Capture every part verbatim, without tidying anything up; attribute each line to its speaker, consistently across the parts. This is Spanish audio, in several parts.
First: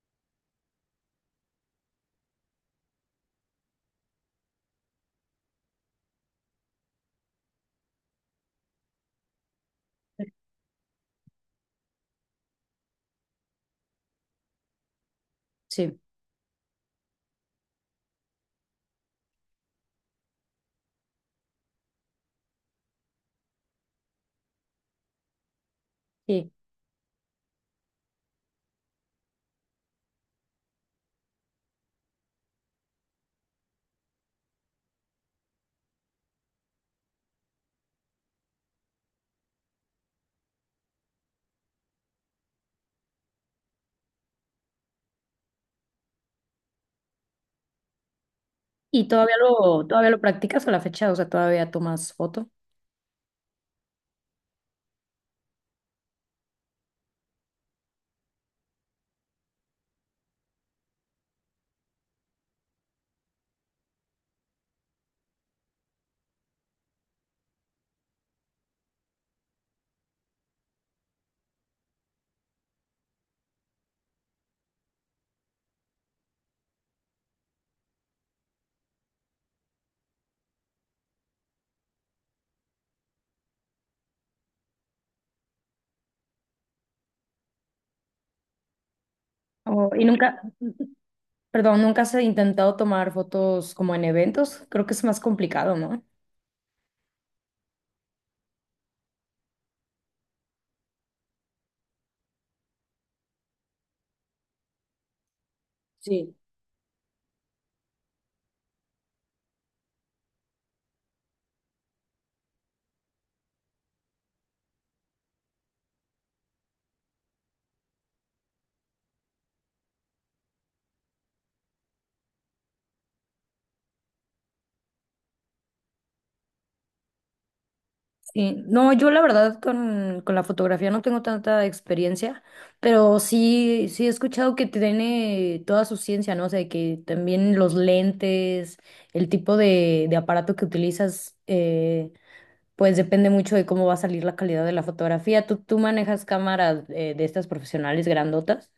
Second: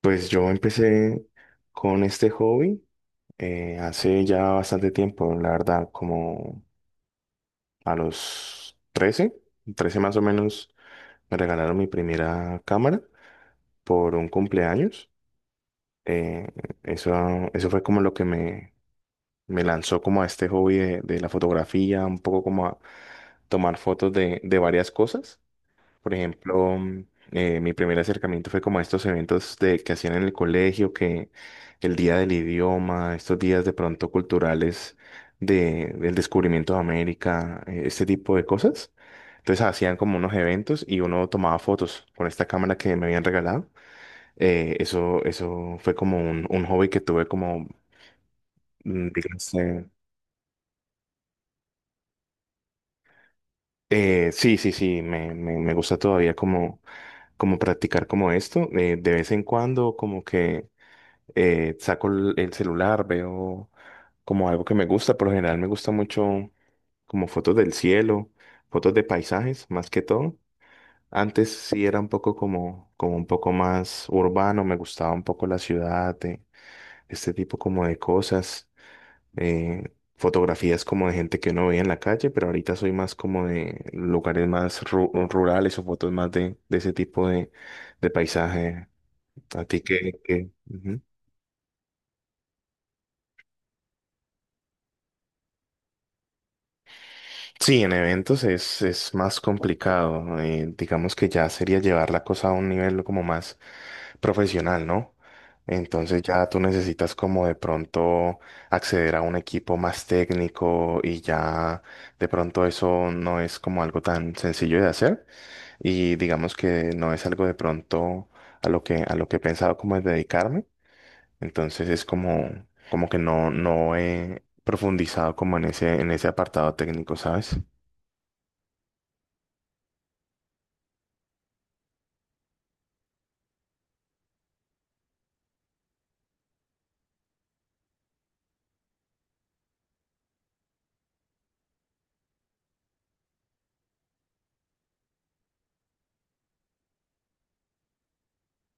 Speaker 1: Pues yo empecé con este hobby eh, hace ya bastante tiempo, la verdad, como a los trece, trece más o menos, me regalaron mi primera cámara por un cumpleaños.
Speaker 2: Sí,
Speaker 1: Eh, eso, eso fue como lo que me, me lanzó como a este hobby de, de la fotografía, un poco como a tomar fotos de, de varias cosas. Por
Speaker 2: sí.
Speaker 1: ejemplo, mm, eh, mi primer acercamiento fue como a estos eventos de, que hacían en el colegio, que el día del idioma, estos días de pronto culturales de, del descubrimiento de América, eh, este tipo de cosas. Entonces hacían como unos eventos y uno tomaba fotos con esta cámara que me habían regalado. Eh, eso, eso fue como un, un hobby que tuve como, mm,
Speaker 2: ¿Y todavía
Speaker 1: dígase,
Speaker 2: lo, todavía lo practicas a la fecha? O sea, todavía tomas foto.
Speaker 1: eh, eh, sí, sí, sí, me, me, me gusta todavía como, como practicar como esto. Eh, de vez en cuando como que eh, saco el el celular, veo como algo que me gusta. Por lo general me gusta mucho como fotos del cielo, fotos de paisajes, más que todo. Antes sí era un poco como, como un poco más urbano, me gustaba un poco la ciudad, eh, este tipo como de cosas, eh, fotografías como de gente que uno veía en la calle, pero ahorita soy más como de lugares más ru- rurales o fotos más de, de ese tipo de, de paisaje. A ti
Speaker 2: O- y
Speaker 1: que,
Speaker 2: nunca,
Speaker 1: que
Speaker 2: perdón, nunca has intentado tomar fotos como en eventos. Creo que es más complicado, ¿no?
Speaker 1: Sí, en eventos es, es más complicado. Eh, digamos que ya sería llevar la cosa a un nivel como más profesional, ¿no? Entonces
Speaker 2: Sí.
Speaker 1: ya tú necesitas como de pronto acceder a un equipo más técnico y ya de pronto eso no es como algo tan sencillo de hacer y digamos que no es algo de pronto a lo que a lo que he pensado como es dedicarme. Entonces es como como que no no he profundizado como en ese en ese apartado técnico, ¿sabes?
Speaker 2: Sí, no, yo la verdad con, con la fotografía no tengo tanta experiencia, pero sí, sí he escuchado que tiene toda su ciencia, ¿no? O sea, que también los lentes, el tipo de, de aparato que utilizas, eh pues depende mucho de cómo va a salir la calidad de la fotografía. ¿Tú, tú manejas cámaras eh, de estas profesionales grandotas?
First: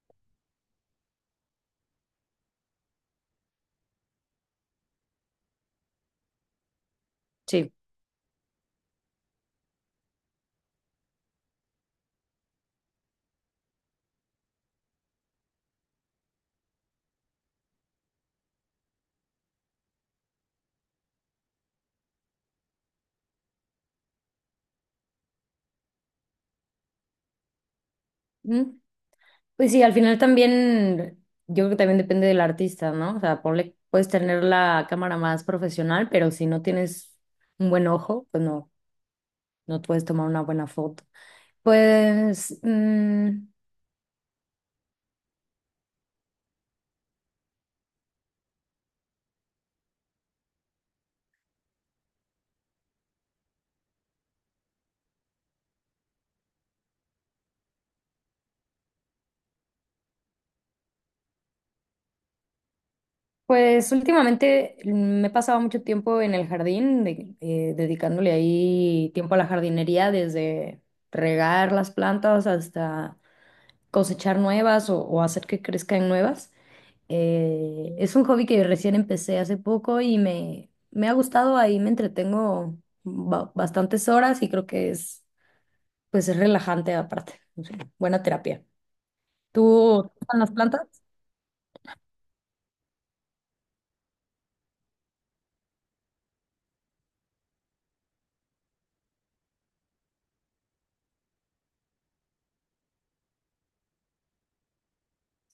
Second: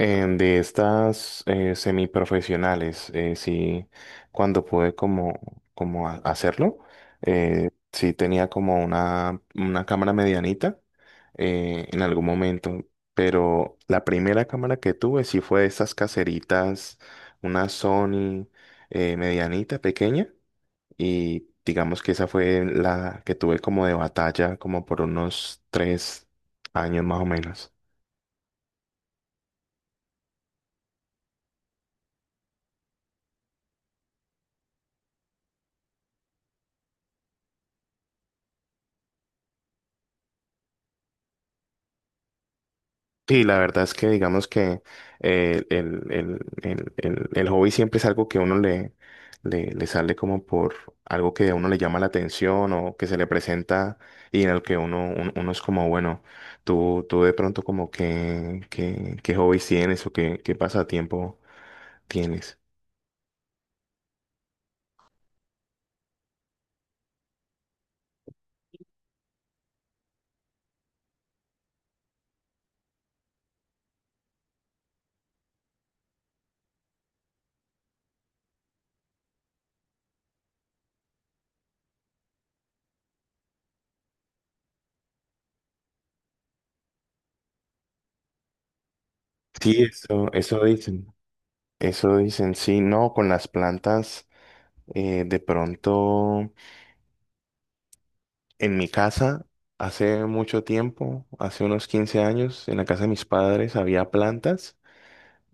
Speaker 1: Eh, de estas eh, semiprofesionales, eh, sí, cuando pude como, como ha- hacerlo, eh,
Speaker 2: Sí.
Speaker 1: sí tenía como una, una cámara medianita eh, en algún momento, pero la primera cámara que tuve sí fue de esas caseritas, una Sony eh, medianita, pequeña, y digamos que esa fue la que tuve como de batalla, como por unos tres años más o menos.
Speaker 2: Mm, pues sí, al final también, yo creo que también depende del artista, ¿no? O sea, ponle, puedes tener la cámara más profesional, pero si no tienes un buen ojo, pues no, no puedes tomar una buena foto. Pues, mm,
Speaker 1: Sí, la verdad es que digamos que eh, el, el, el, el, el hobby siempre es algo que uno le, le, le sale como por algo que a uno le llama la atención o que se le presenta y en el que uno, un- uno es como, bueno, tú, tú de pronto como que, que qué hobbies tienes o qué, qué pasatiempo tienes.
Speaker 2: Pues últimamente, mm, me he pasado mucho tiempo en el jardín, de- eh, dedicándole ahí tiempo a la jardinería, desde regar las plantas hasta cosechar nuevas o, o hacer que crezcan nuevas. Eh, es un hobby que recién empecé hace poco y me, me ha gustado, ahí me entretengo ba- bastantes horas y creo que es, pues es relajante aparte, no sé, buena terapia.
Speaker 1: Sí,
Speaker 2: ¿Tú te
Speaker 1: eso,
Speaker 2: gustan las
Speaker 1: eso
Speaker 2: plantas?
Speaker 1: dicen. Eso dicen, sí, no, con las plantas eh, de pronto. En mi casa, hace mucho tiempo, hace unos quince años, en la casa de mis padres había plantas,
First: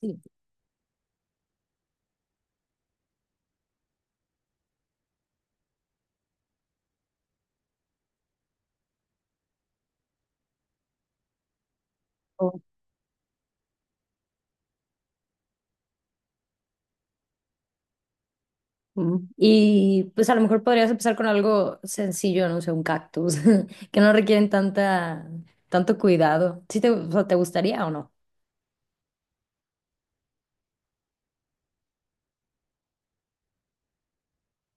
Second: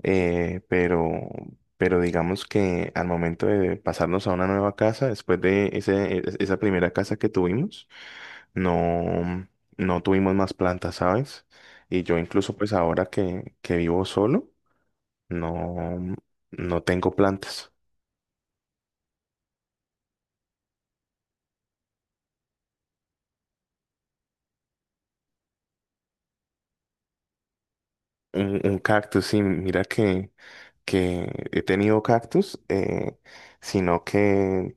Speaker 2: Sí.
Speaker 1: eh, pero, pero digamos que al momento de pasarnos a una nueva casa, después de ese, e- esa primera casa que tuvimos, no, no tuvimos más plantas, ¿sabes? Y yo incluso pues ahora que, que vivo solo, no, no tengo plantas.
Speaker 2: Mm. Y pues a lo mejor podrías empezar con algo sencillo, no sé, un cactus, que no requieren tanta, tanto cuidado. ¿Sí te, o sea, te gustaría o no?
Speaker 1: Un, un cactus, sí, mira que, que he tenido cactus, eh, sino que,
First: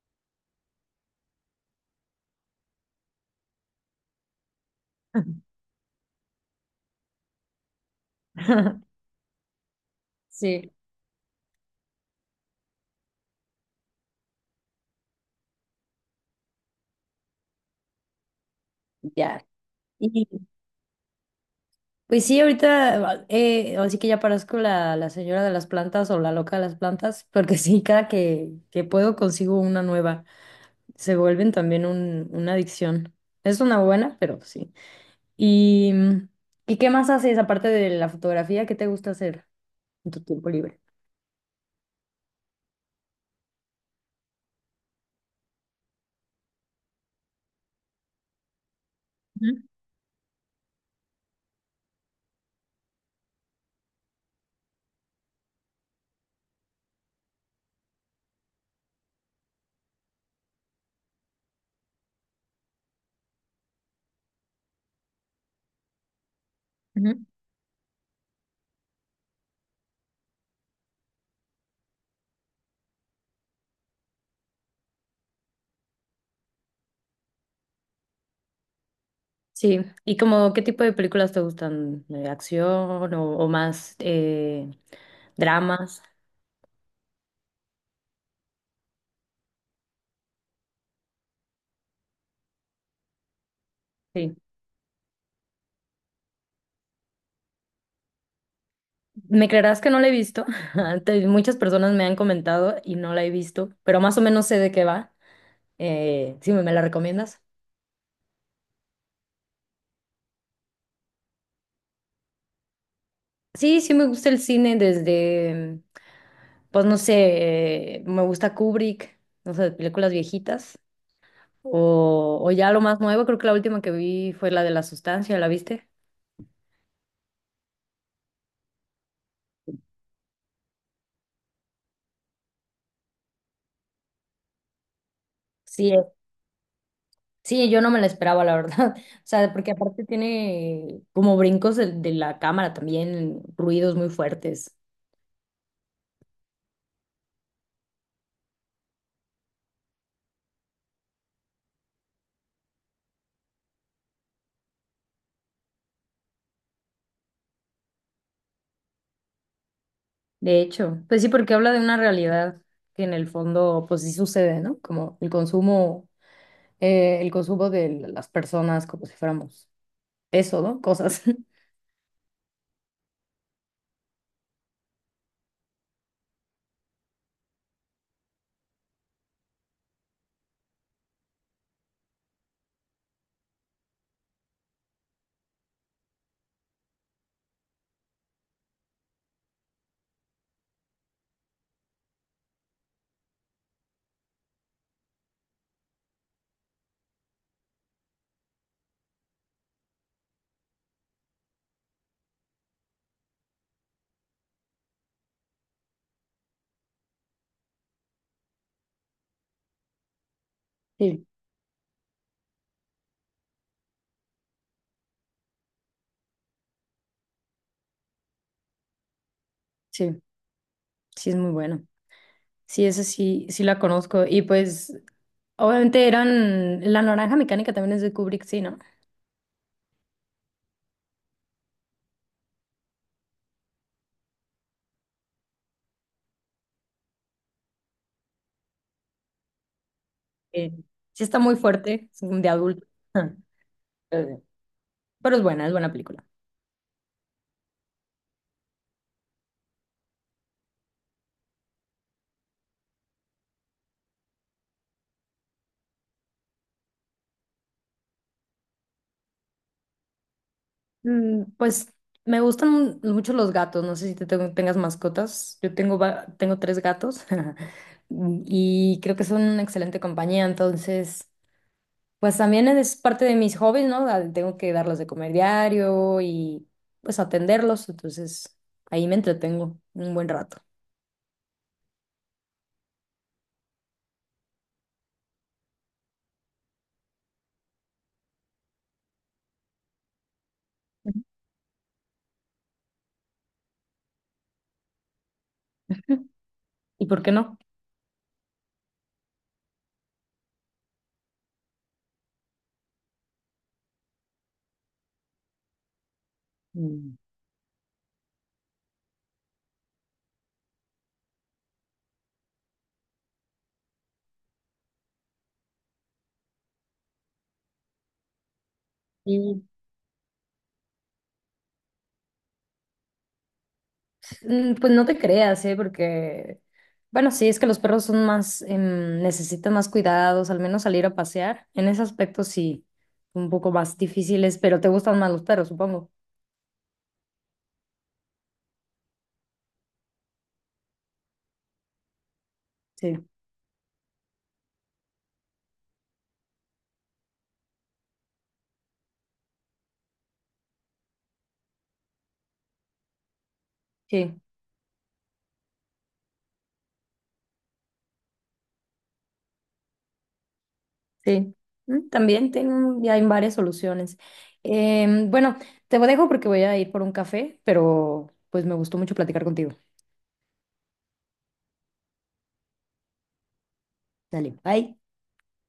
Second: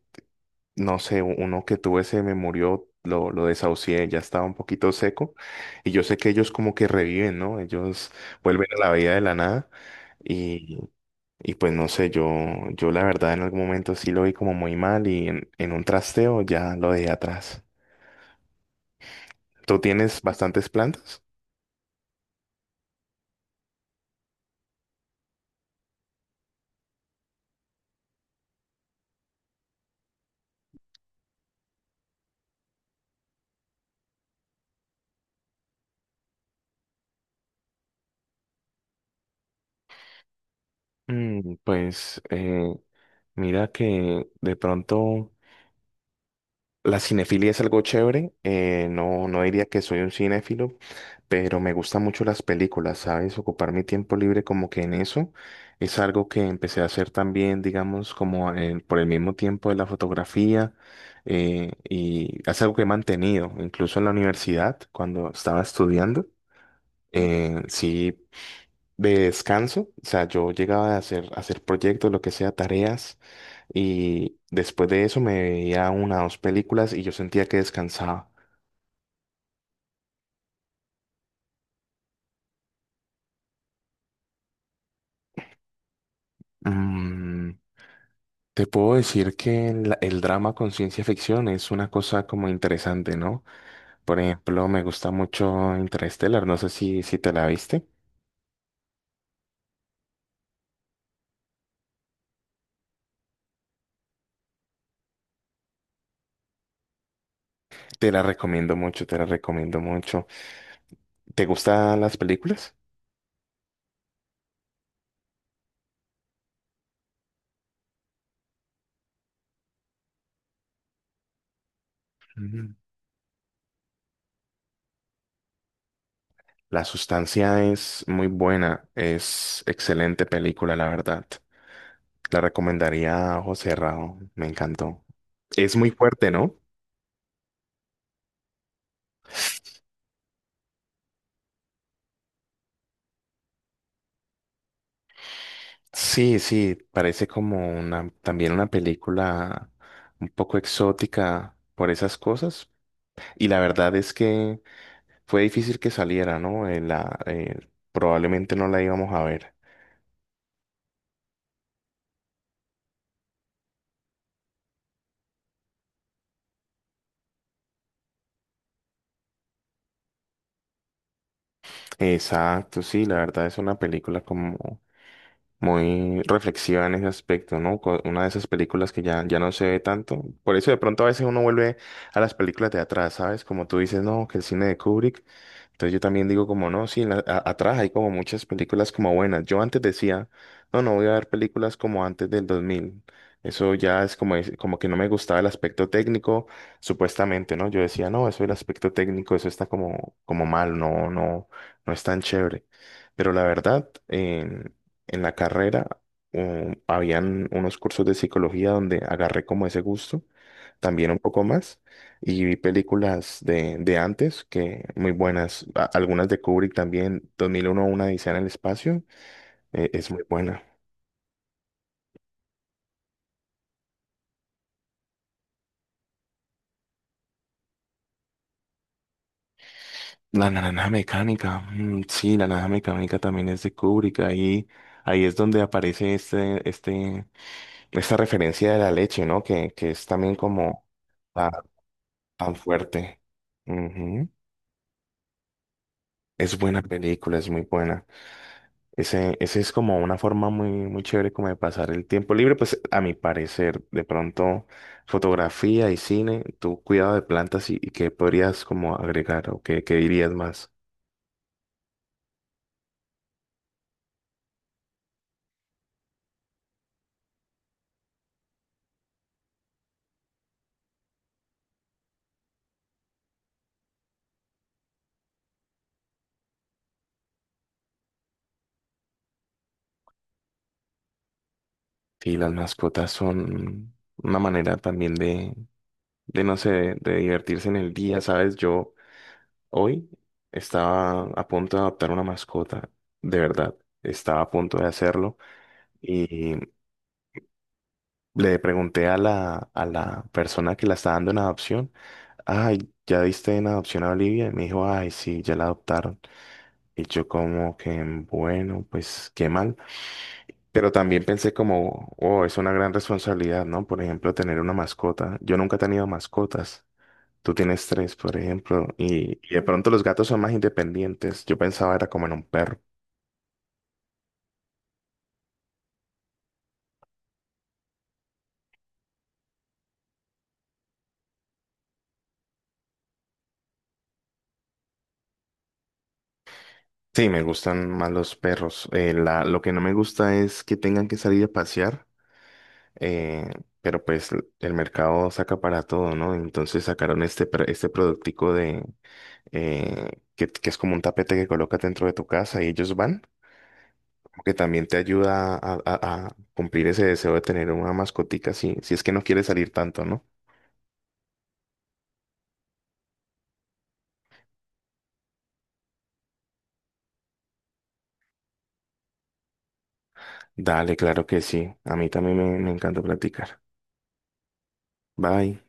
Speaker 1: no sé, uno que tuve se me murió, lo, lo desahucié, ya estaba un poquito seco, y yo sé que ellos como que reviven, ¿no? Ellos vuelven a la vida de la nada,
Speaker 2: Sí,
Speaker 1: y, y pues no sé, yo, yo la verdad en algún momento sí lo vi como muy mal, y en, en un trasteo ya lo dejé atrás.
Speaker 2: ya.
Speaker 1: ¿Tú tienes
Speaker 2: Y
Speaker 1: bastantes plantas?
Speaker 2: pues sí, ahorita, eh, así que ya parezco la, la señora de las plantas o la loca de las plantas, porque sí, cada que, que puedo consigo una nueva. Se vuelven también un, una adicción. Es una buena, pero sí. ¿Y, ¿y qué más haces aparte de la fotografía? ¿Qué te gusta hacer en tu tiempo libre?
Speaker 1: Mm, pues eh, mira que de pronto. La cinefilia es algo chévere, eh, no, no
Speaker 2: Ujú,
Speaker 1: diría que soy un cinéfilo, pero me gustan mucho las películas, ¿sabes? Ocupar mi tiempo libre como que en eso es algo que empecé a hacer también, digamos, como en- por el mismo tiempo de la fotografía, eh, y es algo que he mantenido, incluso en la universidad, cuando estaba estudiando,
Speaker 2: ujú.
Speaker 1: eh, sí, de descanso, o sea, yo llegaba a hacer, a hacer, proyectos, lo que sea, tareas. Y después de eso me veía una o dos películas y yo sentía que descansaba.
Speaker 2: Sí, ¿y como qué tipo de películas te gustan? ¿De acción o, o más eh, dramas?
Speaker 1: Mm, Te puedo decir que la- el drama con ciencia ficción es una cosa como interesante, ¿no? Por
Speaker 2: Sí.
Speaker 1: ejemplo, me gusta mucho Interstellar, no sé si, si te la viste.
Speaker 2: Me creerás que no la he visto. Te- Muchas personas me han comentado y no la he visto, pero más o menos sé de qué va. Eh, sí, ¿me me la recomiendas?
Speaker 1: Te la recomiendo mucho, te la recomiendo mucho. ¿Te gustan las películas?
Speaker 2: Sí, sí me gusta el cine desde, pues no sé, eh, me gusta Kubrick, no sé, películas viejitas o, o ya
Speaker 1: Mm.
Speaker 2: lo más nuevo, creo que la última que vi fue la de La Sustancia, ¿la viste?
Speaker 1: La Sustancia es muy buena, es excelente película, la verdad. La recomendaría a ojo cerrado, me encantó. Es muy
Speaker 2: Sí,
Speaker 1: fuerte, ¿no?
Speaker 2: Sí, yo no me la esperaba, la verdad. O sea, porque aparte tiene como brincos de, de la cámara también, ruidos muy fuertes.
Speaker 1: Sí, sí, parece como una, también una película un poco exótica por esas cosas. Y la verdad es que fue difícil que saliera, ¿no? Eh, la, eh, probablemente no la íbamos a ver.
Speaker 2: De hecho, pues sí, porque habla de una realidad que en el fondo, pues sí sucede, ¿no? Como el consumo, eh, el consumo de las personas como si fuéramos eso, ¿no? Cosas.
Speaker 1: Exacto, sí, la verdad es una película como muy reflexiva en ese aspecto, ¿no? Co- Una de esas películas que ya, ya no se ve tanto. Por eso de pronto a veces uno vuelve a las películas de atrás, ¿sabes? Como tú dices, no, que el cine de Kubrick. Entonces yo también digo como, no, sí, la- a- atrás hay como muchas películas como buenas. Yo antes decía, no, no voy a ver películas como antes del dos mil. Eso ya es como, es- como que no me gustaba el aspecto técnico, supuestamente, ¿no? Yo decía, no, eso el aspecto técnico, eso está como, como mal, no, no, no es tan chévere. Pero la verdad, em, en la carrera um, habían unos cursos de psicología donde agarré como ese gusto, también un
Speaker 2: Sí,
Speaker 1: poco más, y vi películas de, de antes que muy buenas, a- algunas de Kubrick también, dos mil uno una odisea en el espacio, eh, es
Speaker 2: sí,
Speaker 1: muy buena.
Speaker 2: sí es muy bueno. Sí, ese sí, sí la conozco. Y pues, obviamente eran, La Naranja Mecánica también es de Kubrick, sí, ¿no?
Speaker 1: La Naranja Mecánica, mm, sí, la Naranja Mecánica también es de Kubrick, ahí, ahí es donde aparece este, este, esta referencia de la leche, ¿no? Que, que es también
Speaker 2: Eh,
Speaker 1: como
Speaker 2: sí está
Speaker 1: ta-
Speaker 2: muy fuerte, es de
Speaker 1: tan,
Speaker 2: adulto.
Speaker 1: fuerte. Ujú.
Speaker 2: Pero es buena, es buena película.
Speaker 1: Es buena película, es muy buena. Ese, ese es como una forma muy, muy chévere como de pasar el tiempo libre, pues a mi parecer, de pronto fotografía y cine, tu cuidado de plantas y, y qué podrías como agregar o qué, qué dirías más.
Speaker 2: Mm, pues me gustan mu- mucho los gatos. No sé si te tengo- tengas mascotas. Yo tengo, va- tengo tres gatos y creo que son una excelente compañía. Entonces, pues también es parte de mis hobbies, ¿no? Da- Tengo que darles de comer diario y pues atenderlos. Entonces, ahí me entretengo un buen rato.
Speaker 1: Sí, las mascotas son una manera también de, de no sé, de, de divertirse en el día, ¿sabes? Yo hoy estaba a punto de adoptar una mascota, de verdad, estaba a punto de hacerlo. Y
Speaker 2: ¿Y por qué no?
Speaker 1: le pregunté a la, a la, persona que la está dando en adopción, ay, ¿ya diste en adopción a Olivia? Y me dijo, ay, sí, ya la adoptaron. Y
Speaker 2: Mm.
Speaker 1: yo como que, bueno, pues qué mal. Pero también pensé como, oh, es una gran responsabilidad, ¿no? Por ejemplo, tener una mascota. Yo nunca he tenido mascotas. Tú tienes tres, por ejemplo, y, y de pronto los gatos son más independientes. Yo pensaba era como en un perro.
Speaker 2: Mm, pues no te creas, ¿eh? Porque, bueno, sí, es que los perros son más, em, necesitan más cuidados, al menos salir a pasear. En ese aspecto sí, un poco más difíciles, pero te gustan más los perros, supongo.
Speaker 1: Sí, me gustan más los perros. Eh, la, lo que no me gusta es que tengan que salir a pasear.
Speaker 2: Sí,
Speaker 1: eh, pero pues l- el mercado saca para todo, ¿no? Entonces sacaron este, pr- este productico de, eh, que, que es como un tapete que colocas dentro de tu casa y ellos van,
Speaker 2: sí,
Speaker 1: como que también te ayuda a, a- a cumplir ese deseo de tener una mascotica, si, si es que no quieres salir tanto, ¿no?
Speaker 2: sí. Mm, también tengo, ya hay varias soluciones. Em, bueno, te dejo porque voy a ir por un café, pero pues me gustó mucho platicar contigo.
Speaker 1: Dale, claro que sí. A mí también me, me encanta platicar.
Speaker 2: Dale, bye.
Speaker 1: Bye.